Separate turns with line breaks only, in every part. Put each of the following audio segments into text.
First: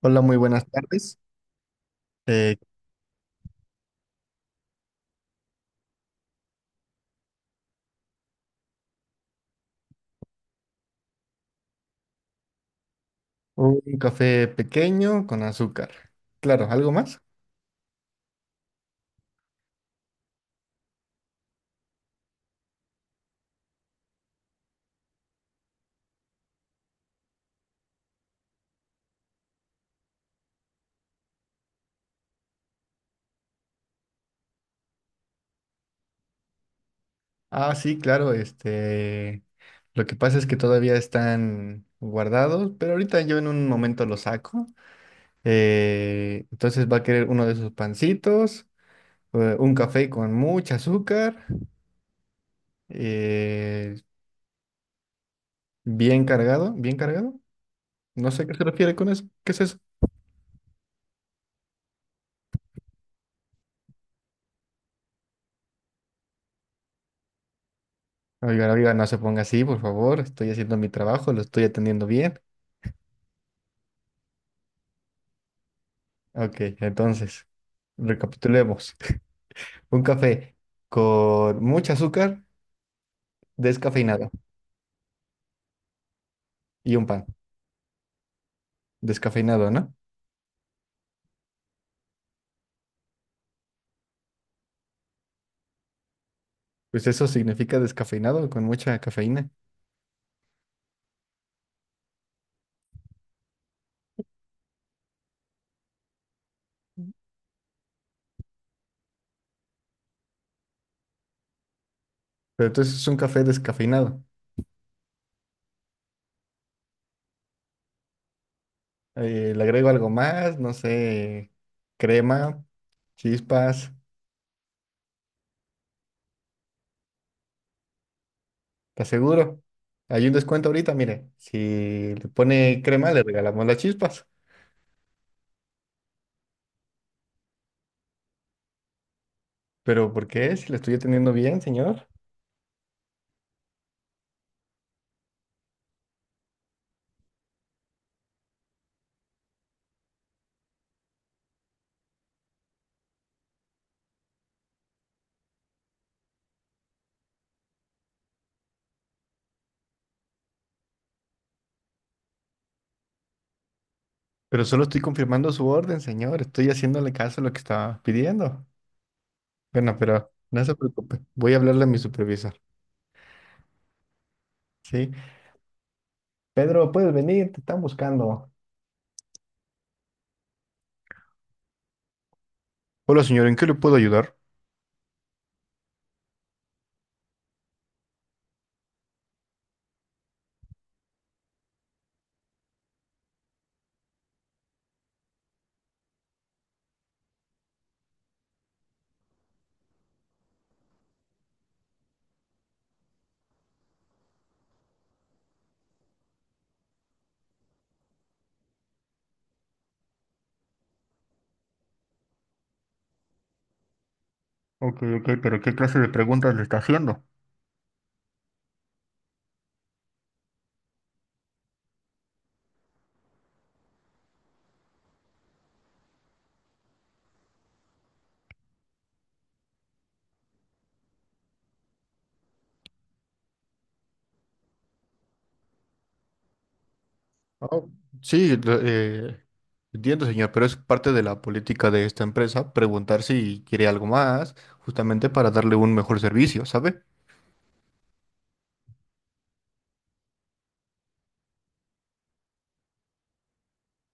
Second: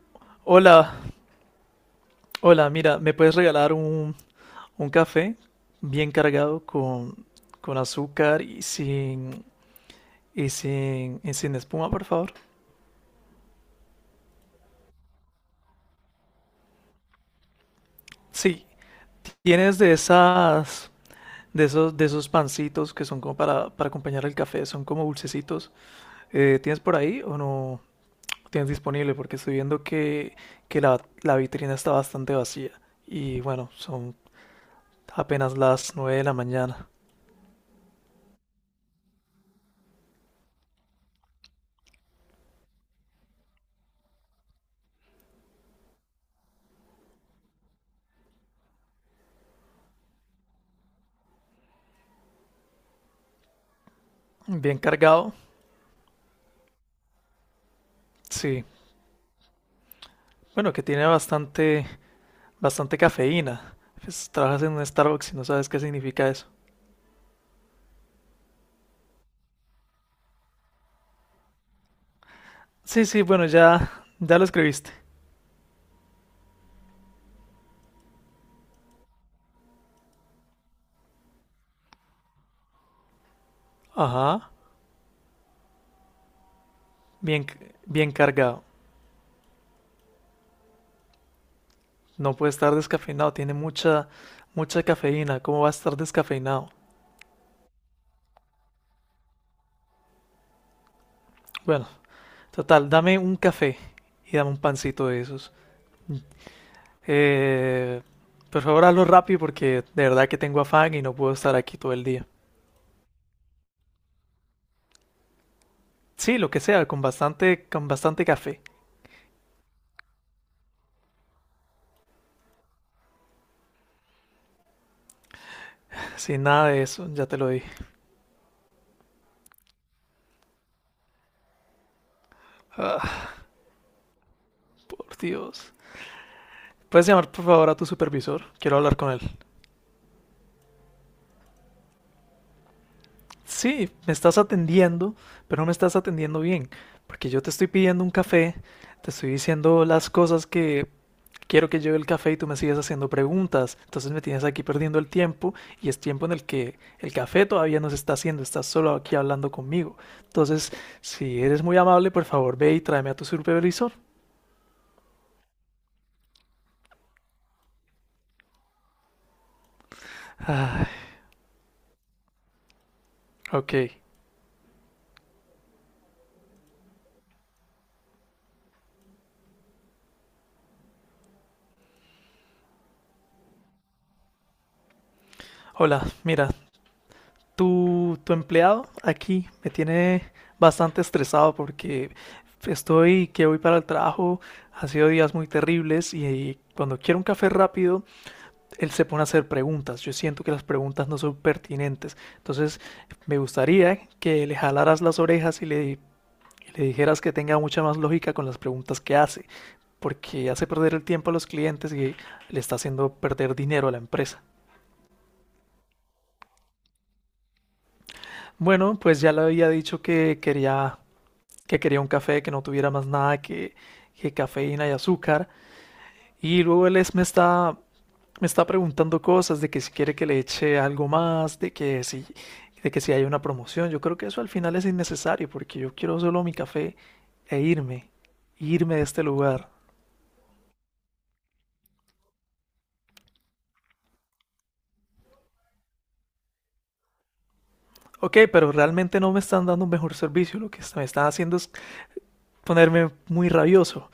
Hola, muy buenas
Hola,
tardes. Eh,
mira, ¿me puedes regalar un café bien cargado con azúcar y sin, y sin espuma, por favor?
un café pequeño con azúcar. Claro, ¿algo más?
Sí, tienes de esas, de esos pancitos que son como para acompañar el café, son como dulcecitos. ¿Tienes por ahí o no tienes disponible? Porque estoy viendo que la vitrina está bastante vacía. Y bueno, son apenas las 9 de la mañana.
Ah, sí, claro, lo que pasa es que todavía están guardados, pero ahorita yo en un momento los saco. Entonces va a querer uno de esos pancitos, un café con mucho azúcar, eh,
Bien cargado,
bien cargado, bien cargado. No sé a qué se
sí.
refiere con eso. ¿Qué es eso?
Bueno, que tiene bastante cafeína. Pues, trabajas en un Starbucks y no sabes qué significa eso.
Oiga, oiga, no se ponga así, por favor. Estoy haciendo mi trabajo, lo estoy atendiendo bien.
Sí, sí, bueno, ya lo escribiste.
Ok, entonces, recapitulemos. Un café con mucho azúcar, descafeinado,
Ajá,
y un pan,
bien, bien cargado.
descafeinado, ¿no?
No puede estar descafeinado, tiene mucha cafeína. ¿Cómo va a estar descafeinado?
Pues eso significa descafeinado, con mucha cafeína.
Bueno, total, dame un café y dame un pancito de esos. Eh, por favor, hazlo rápido porque de verdad que tengo afán y no puedo estar aquí todo el día.
Pero entonces es un café descafeinado.
Sí, lo que sea, con bastante café.
Le agrego algo más, no sé, crema, chispas,
Sin nada de eso, ya te lo dije.
te aseguro. Hay un descuento ahorita, mire, si le pone crema le
Ah,
regalamos las chispas.
por Dios. ¿Puedes llamar por favor a tu supervisor? Quiero hablar con él.
Pero ¿por qué? Si le estoy atendiendo bien, señor.
Sí, me estás atendiendo, pero no me estás atendiendo bien, porque yo te estoy pidiendo un café, te estoy diciendo las cosas que quiero que lleve el café y tú me sigues haciendo preguntas. Entonces me tienes aquí perdiendo el tiempo y es tiempo en el que el café todavía no se está haciendo, estás solo aquí hablando conmigo. Entonces, si eres muy amable, por favor ve y tráeme a tu supervisor.
Pero solo estoy confirmando su orden, señor. Estoy haciéndole caso a lo que estaba pidiendo. Bueno, pero no se
Ah,
preocupe. Voy a hablarle a mi supervisor.
ok.
Sí. Pedro, puedes venir, te están buscando. Hola, señor, ¿en qué le puedo ayudar?
Hola, mira, tu empleado aquí me tiene bastante estresado porque estoy que voy para el trabajo, ha sido días muy terribles y cuando quiero un café rápido, él se pone a hacer preguntas. Yo siento que las preguntas no son pertinentes. Entonces, me gustaría que le jalaras las orejas y le dijeras que tenga mucha más lógica con las preguntas que hace, porque hace perder el tiempo a los clientes y le está haciendo perder dinero a la empresa.
Ok, ok, pero ¿qué clase de preguntas le está haciendo?
Bueno, pues ya le había dicho que que quería un café que no tuviera más nada que cafeína y azúcar. Y luego me está preguntando cosas de que si quiere que le eche algo más, de que si hay una promoción. Yo creo que eso al final es innecesario porque yo quiero solo mi café e
Oh, sí,
irme de este lugar.
entiendo, señor, pero es parte de la política de esta empresa preguntar si quiere algo más, justamente para darle un mejor servicio, ¿sabe?
Ok, pero realmente no me están dando un mejor servicio. Lo que me están haciendo es ponerme muy rabioso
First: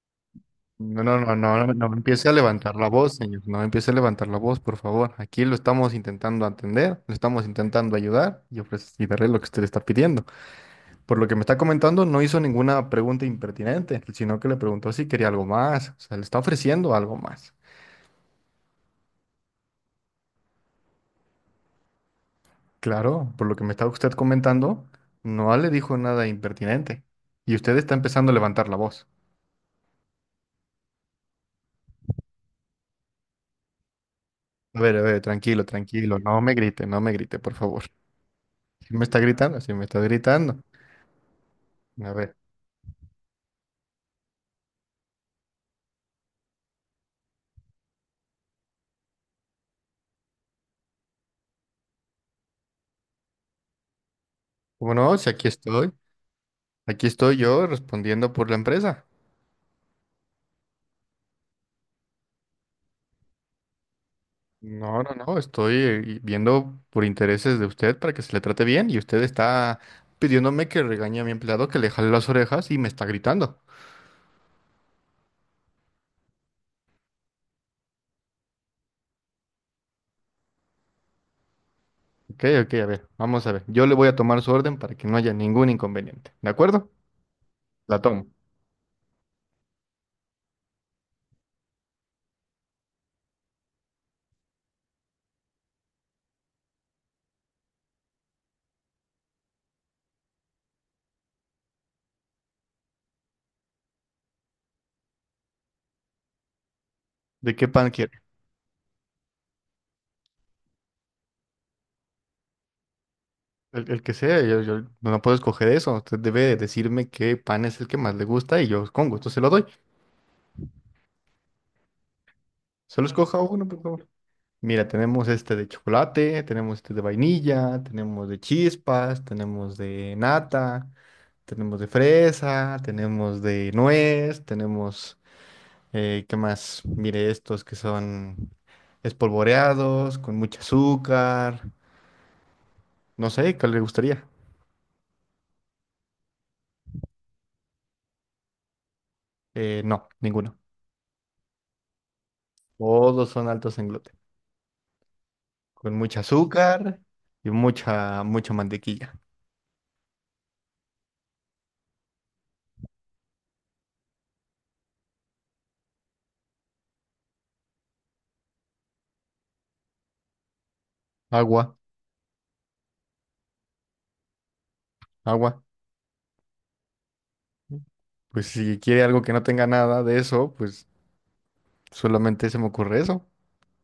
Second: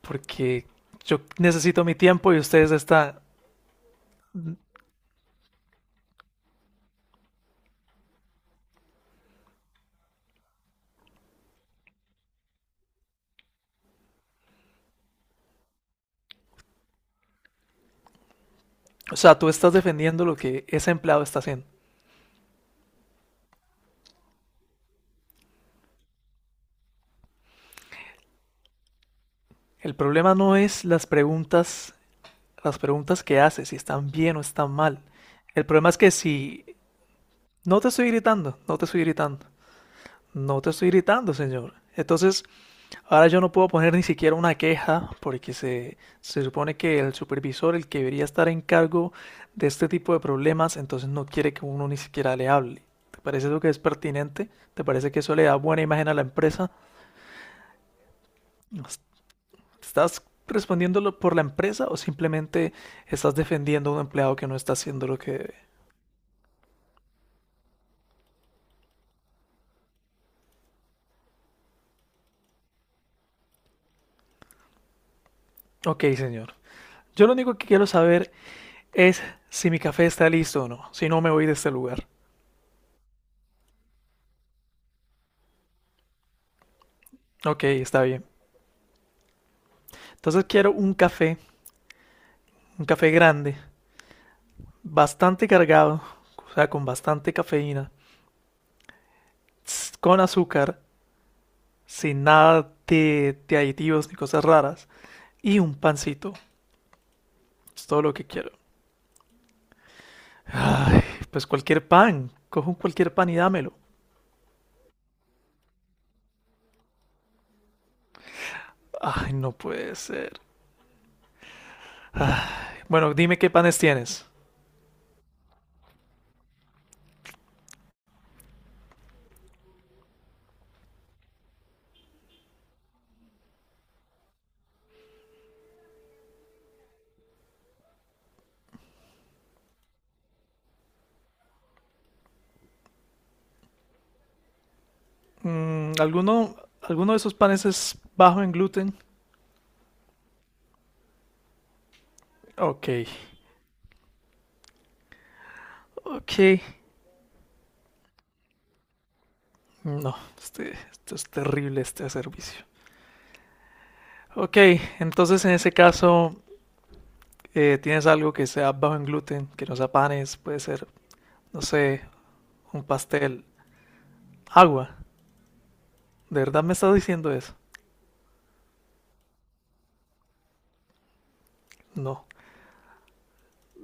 porque
No, no,
yo
no, no, no,
necesito
no
mi
empiece
tiempo
a
y
levantar la voz, señor. No empiece a levantar la voz, por favor. Aquí lo estamos intentando atender, lo estamos intentando ayudar y ofrecerle y darle lo que usted le está pidiendo. Por lo que me está comentando, no hizo ninguna pregunta impertinente, sino que le preguntó si quería algo más. O sea, le está ofreciendo algo más.
o sea, tú estás defendiendo lo que ese empleado está haciendo.
Claro, por lo que me está usted comentando, no le dijo nada impertinente. Y usted está empezando a levantar la voz.
El problema no es las preguntas que haces, si están bien o están mal.
A ver,
El
tranquilo,
problema es que
tranquilo. No me
si
grite, no me grite, por
no
favor.
te estoy gritando,
Si me está gritando, si me está gritando.
no te estoy gritando, señor.
A ver.
Entonces, ahora yo no puedo poner ni siquiera una queja porque se supone que el supervisor, el que debería estar en cargo de este tipo de problemas, entonces no quiere que uno ni siquiera le hable. ¿Te parece eso que es pertinente? ¿Te
¿Como
parece
no?
que
Si
eso le
aquí
da buena
estoy,
imagen a la empresa?
aquí estoy yo respondiendo por la empresa.
¿Estás respondiéndolo por la empresa o simplemente estás defendiendo a un empleado que no está
No,
haciendo
no,
lo que
no,
debe?
estoy viendo por intereses de usted para que se le trate bien y usted está pidiéndome que regañe a mi empleado, que le jale las orejas y me está gritando.
Ok, señor. Yo lo único que quiero saber es si mi café está listo o no. Si no, me voy de este lugar.
Ok, ok, a ver, vamos a ver. Yo le voy a tomar su orden para que no haya ningún inconveniente. ¿De acuerdo?
Ok,
La
está bien.
tomo.
Entonces quiero un café grande, bastante cargado, o sea, con bastante cafeína, con azúcar, sin nada de aditivos ni cosas raras, y un pancito.
¿De qué
Es
pan
todo lo
quiere?
que quiero. Ay, pues cualquier pan. Cojo un cualquier pan y dámelo.
El que sea, yo no puedo escoger eso. Usted debe decirme qué pan es el que más le gusta y yo con gusto
Ay,
se lo
no
doy.
puede ser.
Solo
Bueno, dime
escoja
qué
uno,
panes
por favor.
tienes.
Mira, tenemos este de chocolate, tenemos este de vainilla, tenemos de chispas, tenemos de nata, tenemos de fresa, tenemos de nuez, tenemos, ¿qué más? Mire, estos que son espolvoreados, con mucho azúcar. No sé, ¿cuál le gustaría?
Mm, ¿alguno de esos panes es bajo en gluten?
No, ninguno.
Ok,
Todos son altos en gluten, con mucho
ok.
azúcar y mucha, mucha mantequilla.
No, este, esto es terrible este servicio. Ok, entonces en ese caso, ¿tienes algo que sea bajo en gluten, que no sea panes? Puede ser, no
Agua,
sé, un pastel, agua.
agua.
¿De verdad me estás diciendo eso?
Pues si quiere algo que no tenga nada de eso,
No,
solamente se me ocurre eso,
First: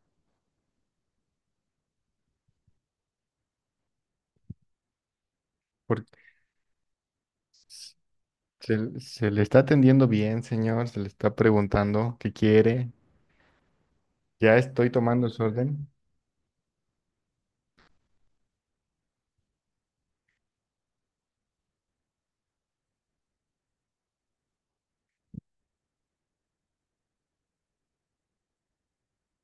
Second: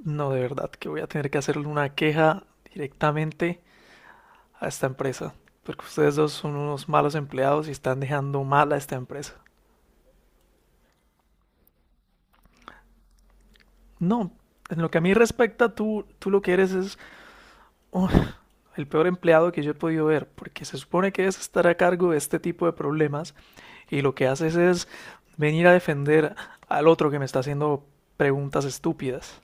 no, de verdad, que voy a tener que hacerle una queja directamente a esta empresa, porque
porque
ustedes dos son unos malos empleados y
s-
están dejando mal
se,
a esta
se
empresa.
le está atendiendo bien, señor, se le está preguntando qué quiere.
No,
Ya
en
estoy
lo que a mí
tomando su
respecta,
orden.
tú lo que eres es oh, el peor empleado que yo he podido ver, porque se supone que es estar a cargo de este tipo de problemas y lo que haces es venir a defender al otro que me está haciendo preguntas estúpidas.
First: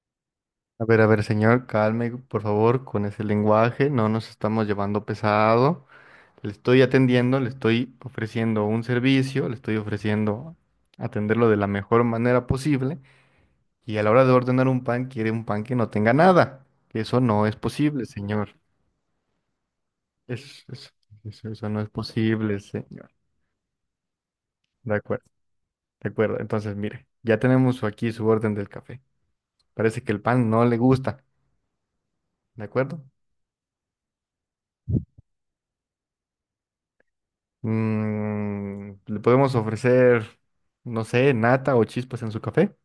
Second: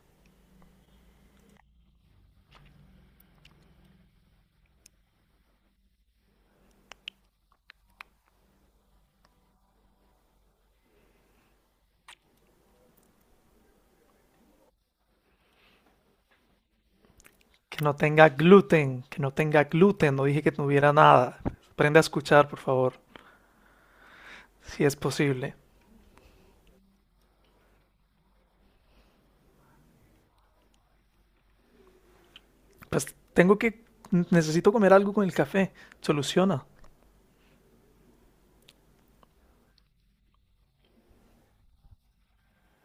A ver, señor, calme, por favor, con ese lenguaje, no nos estamos llevando pesado. Le estoy atendiendo, le estoy ofreciendo un servicio, le estoy ofreciendo atenderlo de la mejor manera posible. Y a la hora de ordenar un pan, quiere un pan que no tenga nada. Eso no es
Que no
posible,
tenga
señor.
gluten, que no tenga gluten, no dije que
Eso,
tuviera nada.
eso no es
Aprende a escuchar,
posible,
por favor,
señor.
si
De
es
acuerdo.
posible.
De acuerdo, entonces mire, ya tenemos aquí su orden del café. Parece que el pan no le gusta, ¿de acuerdo?
Pues tengo que, necesito comer algo con el café. Soluciona.
Mm, le podemos ofrecer, no sé, nata o chispas en su café.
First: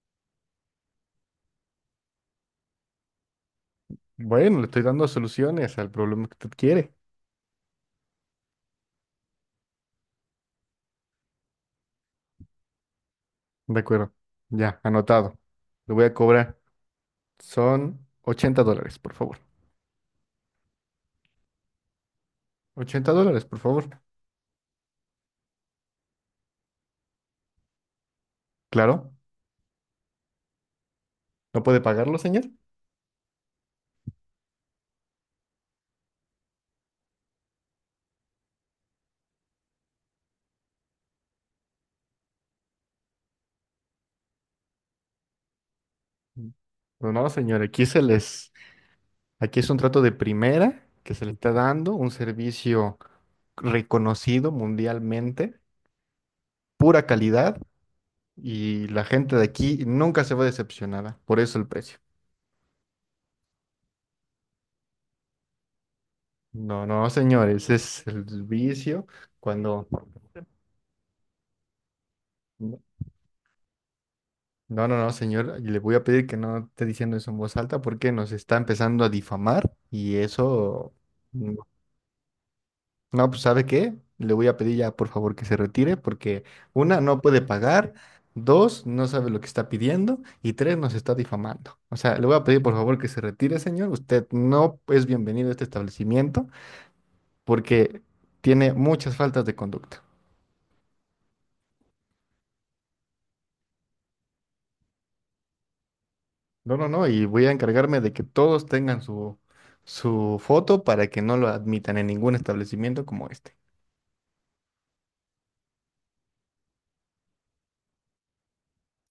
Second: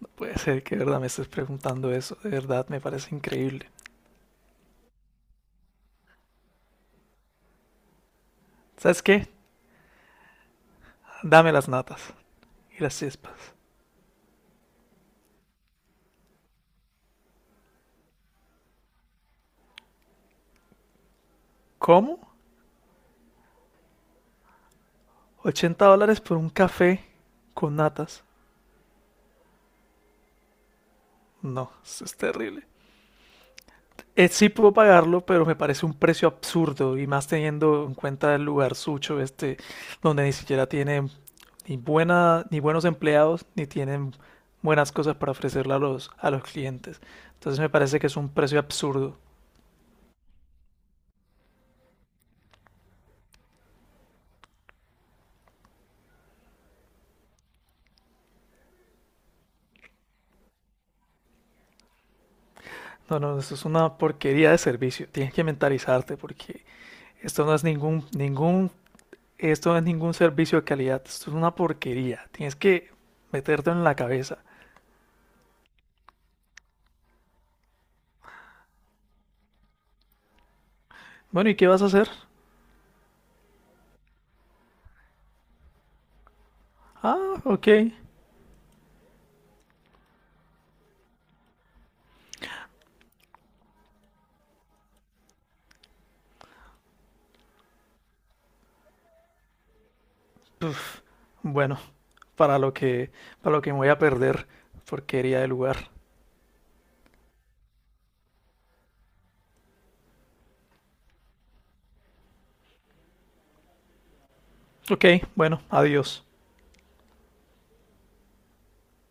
No puede ser que de verdad me estés preguntando eso. De verdad, me parece increíble.
Bueno, le estoy dando soluciones al problema que usted quiere.
¿Sabes qué? Dame las natas y las chispas.
De acuerdo, ya, anotado. Le voy a cobrar. Son $80, por favor.
¿Cómo?
$80, por favor.
¿80 dólares por un café con natas?
Claro, ¿no
No,
puede
eso es
pagarlo, señor?
terrible. Sí puedo pagarlo, pero me parece un precio absurdo y más teniendo en cuenta el lugar sucho este, donde ni siquiera tiene ni buena, ni buenos empleados, ni tienen buenas cosas para ofrecerle a los clientes.
No,
Entonces
señor,
me
aquí
parece
se
que es un
les.
precio absurdo.
Aquí es un trato de primera que se le está dando, un servicio reconocido mundialmente, pura calidad y la gente de aquí nunca se va decepcionada, por eso el precio.
No, no, eso es una porquería de servicio. Tienes que mentalizarte porque
No, no,
esto
señor,
no es
ese
ningún,
es el
ningún,
vicio
esto no es
cuando.
ningún servicio de calidad. Esto es una porquería. Tienes que meterte en la cabeza.
No, no, no, señor, le voy a pedir que no esté diciendo eso en voz alta porque nos está empezando a difamar y eso.
Bueno, ¿y qué vas a hacer?
No, pues ¿sabe qué? Le voy a pedir ya, por favor, que se retire porque una, no
Ah,
puede
ok.
pagar, dos, no sabe lo que está pidiendo y tres, nos está difamando. O sea, le voy a pedir, por favor, que se retire, señor. Usted no es bienvenido a este establecimiento porque tiene muchas faltas de conducta.
Uf, bueno, para lo que, para lo que me voy a perder, porquería de lugar.
No, no, no, y voy a encargarme de que todos tengan su, su foto para que no lo admitan en ningún establecimiento como este.
Ok, bueno, adiós.